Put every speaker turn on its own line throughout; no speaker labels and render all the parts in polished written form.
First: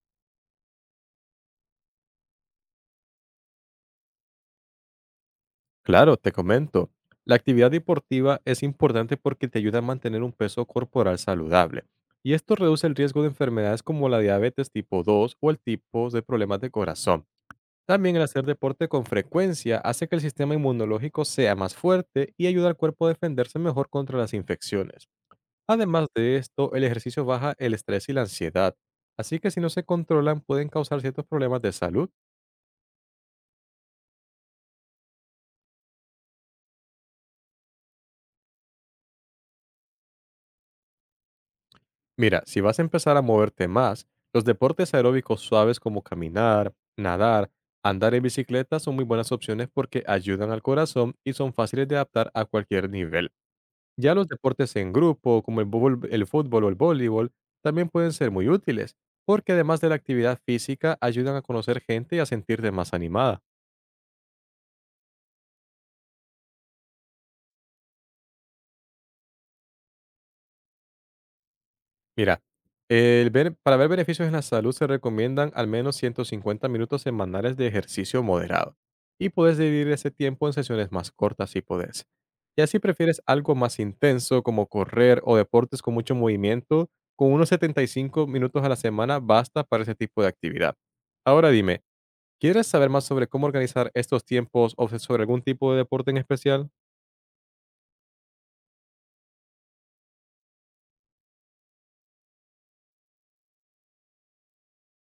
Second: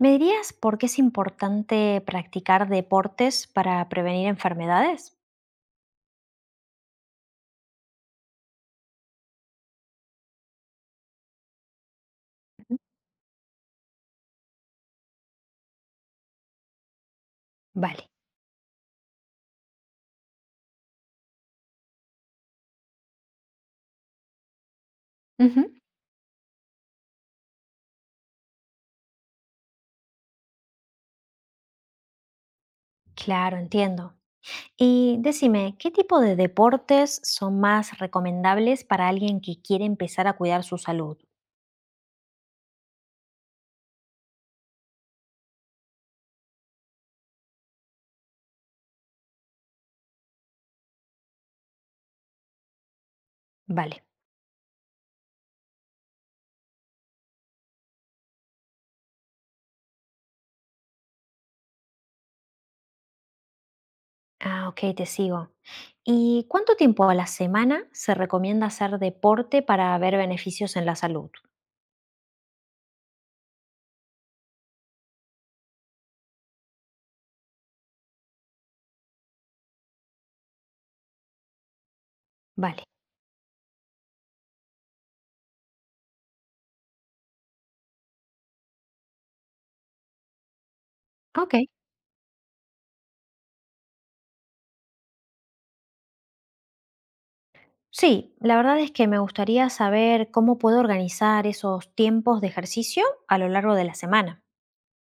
¿Me dirías por qué es importante practicar deportes para prevenir enfermedades?
Claro, te comento. La actividad deportiva es importante porque te ayuda a mantener un peso corporal saludable. Y esto
Ujú.
reduce el riesgo de enfermedades como la diabetes tipo 2 o el tipo de problemas de corazón.
Vale.
También el hacer deporte con frecuencia hace que el sistema inmunológico sea más fuerte y ayuda al cuerpo a defenderse mejor contra las infecciones.
Ujú.
Además de esto, el ejercicio baja el estrés y la ansiedad, así que si no se controlan pueden causar ciertos problemas de salud.
Claro, entiendo. Y decime, ¿qué tipo de deportes son más recomendables para alguien que quiere empezar a cuidar su salud?
Mira, si vas a empezar a moverte más, los deportes aeróbicos suaves como caminar, nadar, andar en bicicleta son muy buenas opciones porque ayudan al corazón y son fáciles de adaptar a cualquier nivel.
Vale.
Ya los deportes en grupo, como el fútbol o el voleibol, también pueden ser muy útiles, porque además de la actividad física, ayudan a conocer gente y a sentirte más animada.
Ah, ok, te sigo. ¿Y cuánto tiempo a la semana se recomienda hacer deporte para ver beneficios en la salud?
Mira, para ver beneficios en la salud se recomiendan al menos 150 minutos semanales de ejercicio moderado y puedes dividir ese tiempo en sesiones más cortas si puedes. Y así
Vale.
prefieres algo más intenso como correr o deportes con mucho movimiento, con unos 75 minutos a la semana basta para ese tipo de actividad. Ahora
Ok.
dime, ¿quieres saber más sobre cómo organizar estos tiempos o sobre algún tipo de deporte en especial?
Sí, la verdad es que me gustaría saber cómo puedo organizar esos tiempos de ejercicio a lo largo de la semana.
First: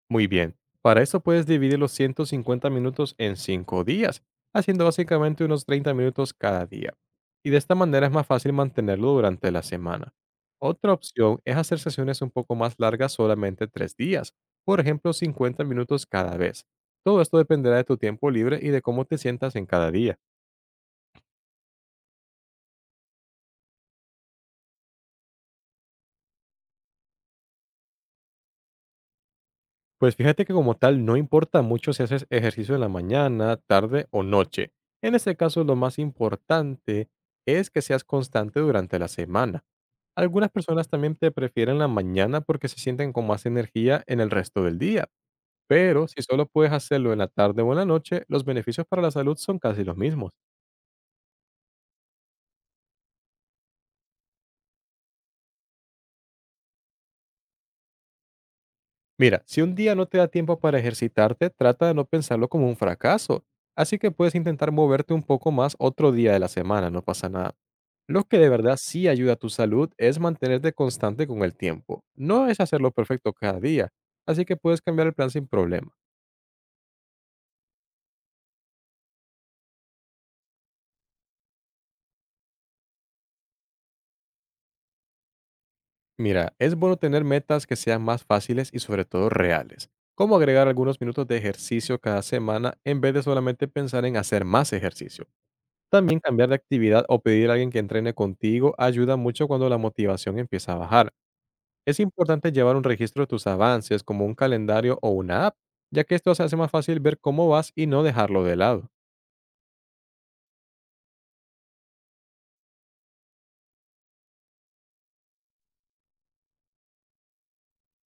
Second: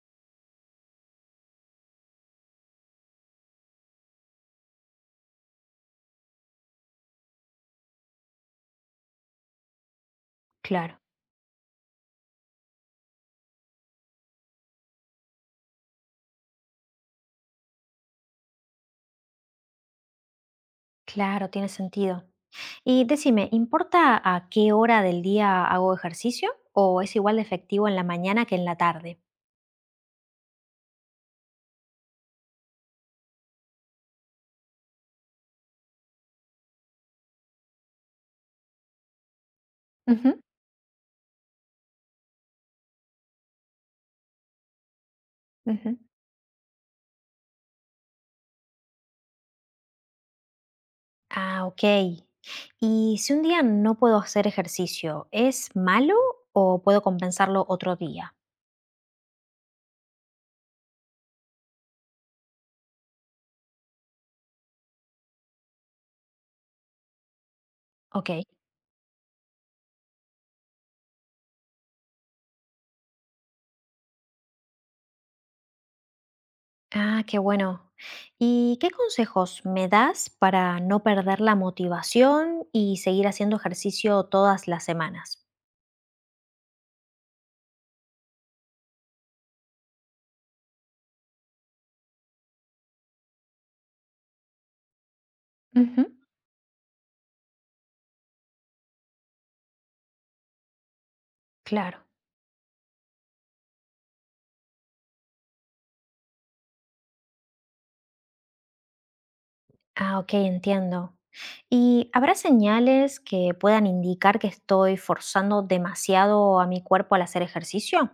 Muy bien. Para eso puedes dividir los 150 minutos en 5 días, haciendo básicamente unos 30 minutos cada día. Y de esta manera es más fácil mantenerlo durante la semana. Otra
Claro,
opción es hacer sesiones un poco más largas solamente 3 días, por ejemplo 50 minutos cada vez. Todo esto dependerá de tu tiempo libre y de cómo te sientas en cada día.
claro, tiene sentido. Y decime, ¿importa a qué hora del día hago ejercicio o es igual de efectivo en la mañana que en la tarde?
Pues fíjate que como tal no importa mucho si haces ejercicio en la mañana, tarde o noche. En este caso lo más importante es que seas constante durante la semana.
Ujú,
Algunas personas también te prefieren la mañana porque se sienten con más energía en el resto del día,
ujú.
pero si solo puedes hacerlo en la tarde o en la noche, los beneficios para la salud son casi los mismos.
Ah, ok. Y si un día no puedo hacer ejercicio, ¿es malo o puedo compensarlo otro día?
Mira, si un día no te da tiempo para ejercitarte, trata de no pensarlo como un fracaso. Así que puedes intentar moverte un poco más otro día de la semana, no pasa nada. Lo
Ok.
que de verdad sí ayuda a tu salud es mantenerte constante con el tiempo. No es hacerlo perfecto cada día, así que puedes cambiar el plan sin problema.
Ah, qué bueno. ¿Y qué consejos me das para no perder la motivación y seguir haciendo ejercicio todas las semanas?
Mira, es bueno tener metas que sean más fáciles y sobre todo reales, como agregar algunos minutos de ejercicio cada semana en vez de solamente pensar en hacer más ejercicio.
Ujú.
También cambiar de actividad o pedir a alguien que entrene contigo ayuda mucho cuando la motivación empieza a bajar. Es
Claro.
importante llevar un registro de tus avances como un calendario o una app, ya que esto se hace más fácil ver cómo vas y no dejarlo de lado.
Ah, ok, entiendo. ¿Y habrá señales que puedan indicar que estoy forzando demasiado a mi cuerpo al hacer ejercicio?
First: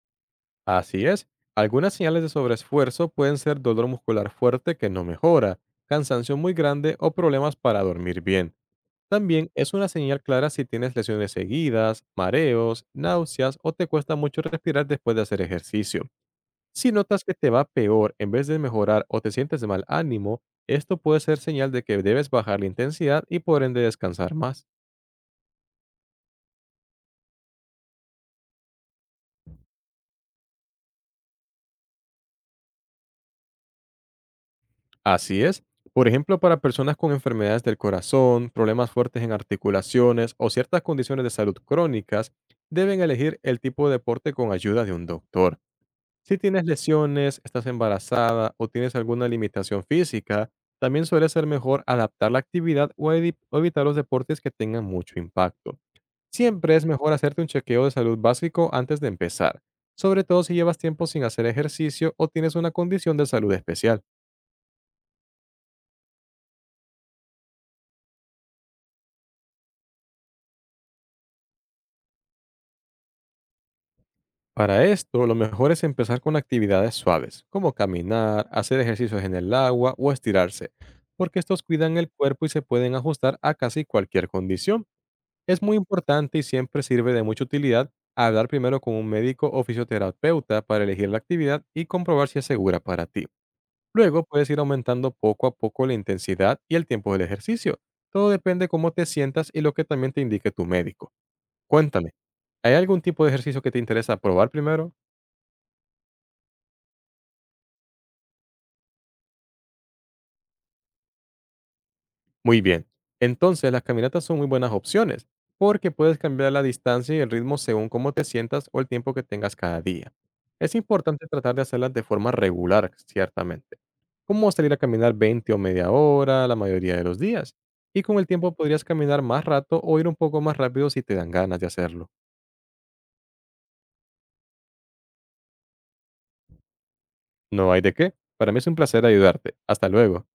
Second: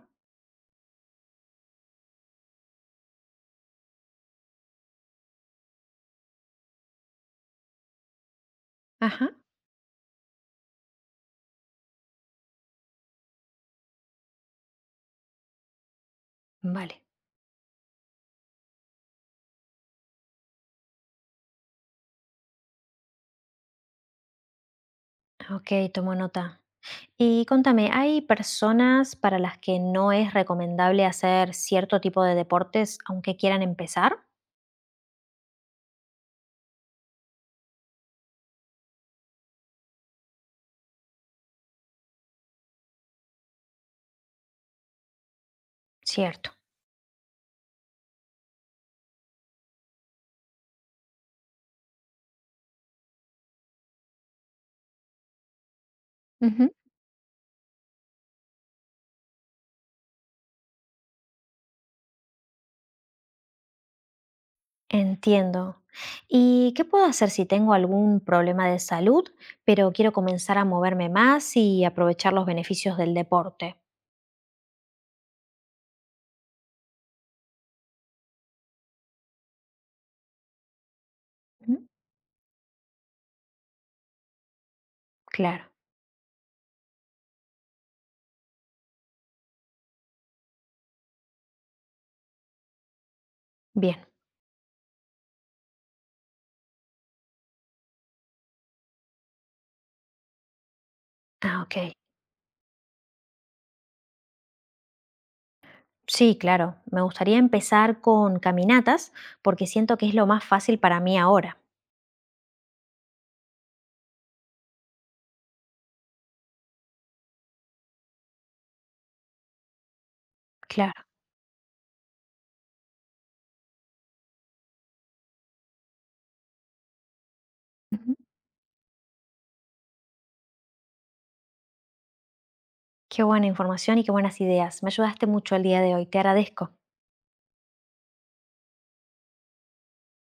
Así es, algunas señales de sobreesfuerzo pueden ser dolor muscular fuerte que no mejora, cansancio muy grande o problemas para dormir bien.
Ajá.
También es una señal clara si tienes lesiones seguidas, mareos, náuseas o te cuesta mucho respirar después de hacer ejercicio. Si
Vale,
notas que te va peor en vez de mejorar o te sientes de mal ánimo, esto puede ser señal de que debes bajar la intensidad y por ende descansar más.
ok, tomo nota. Y contame, ¿hay personas para las que no es recomendable hacer cierto tipo de deportes aunque quieran empezar?
Así es. Por ejemplo, para personas con enfermedades del corazón, problemas fuertes en articulaciones o ciertas condiciones de salud crónicas, deben elegir el tipo de deporte con ayuda de un doctor. Si
Cierto.
tienes lesiones, estás embarazada o tienes alguna limitación física, también suele ser mejor adaptar la actividad o evitar los deportes que tengan mucho impacto. Siempre es mejor hacerte un chequeo de salud básico antes de empezar, sobre todo si llevas tiempo sin hacer ejercicio o tienes una condición de salud especial.
Entiendo. ¿Y qué puedo hacer si tengo algún problema de salud, pero quiero comenzar a moverme más y aprovechar los beneficios del deporte?
Para esto, lo mejor es empezar con actividades suaves, como caminar, hacer ejercicios en el agua o estirarse, porque estos
Ujú.
cuidan el cuerpo y se pueden ajustar a casi cualquier condición. Es
Claro,
muy importante y siempre sirve de mucha utilidad hablar primero con un médico o fisioterapeuta para elegir la actividad y comprobar si es segura para ti.
bien.
Luego puedes ir aumentando poco a poco la intensidad y el tiempo del ejercicio. Todo depende cómo te sientas y lo que también te indique tu médico.
Ah, ok.
Cuéntame, ¿hay algún tipo de ejercicio que te interesa probar primero?
Sí, claro. Me gustaría empezar con caminatas porque siento que es lo más fácil para mí ahora.
Muy bien. Entonces, las caminatas son muy buenas opciones porque puedes cambiar la distancia y el ritmo según cómo te sientas o el tiempo que tengas cada día. Es
Claro.
importante tratar de hacerlas de forma regular, ciertamente. Como salir a caminar 20 o media hora la mayoría de los días. Y
Ujú.
con el tiempo podrías caminar más rato o ir un poco más rápido si te dan ganas de hacerlo.
Qué buena información y qué buenas ideas. Me ayudaste mucho el día de hoy. Te agradezco.
No hay de qué. Para mí es un placer ayudarte. Hasta luego.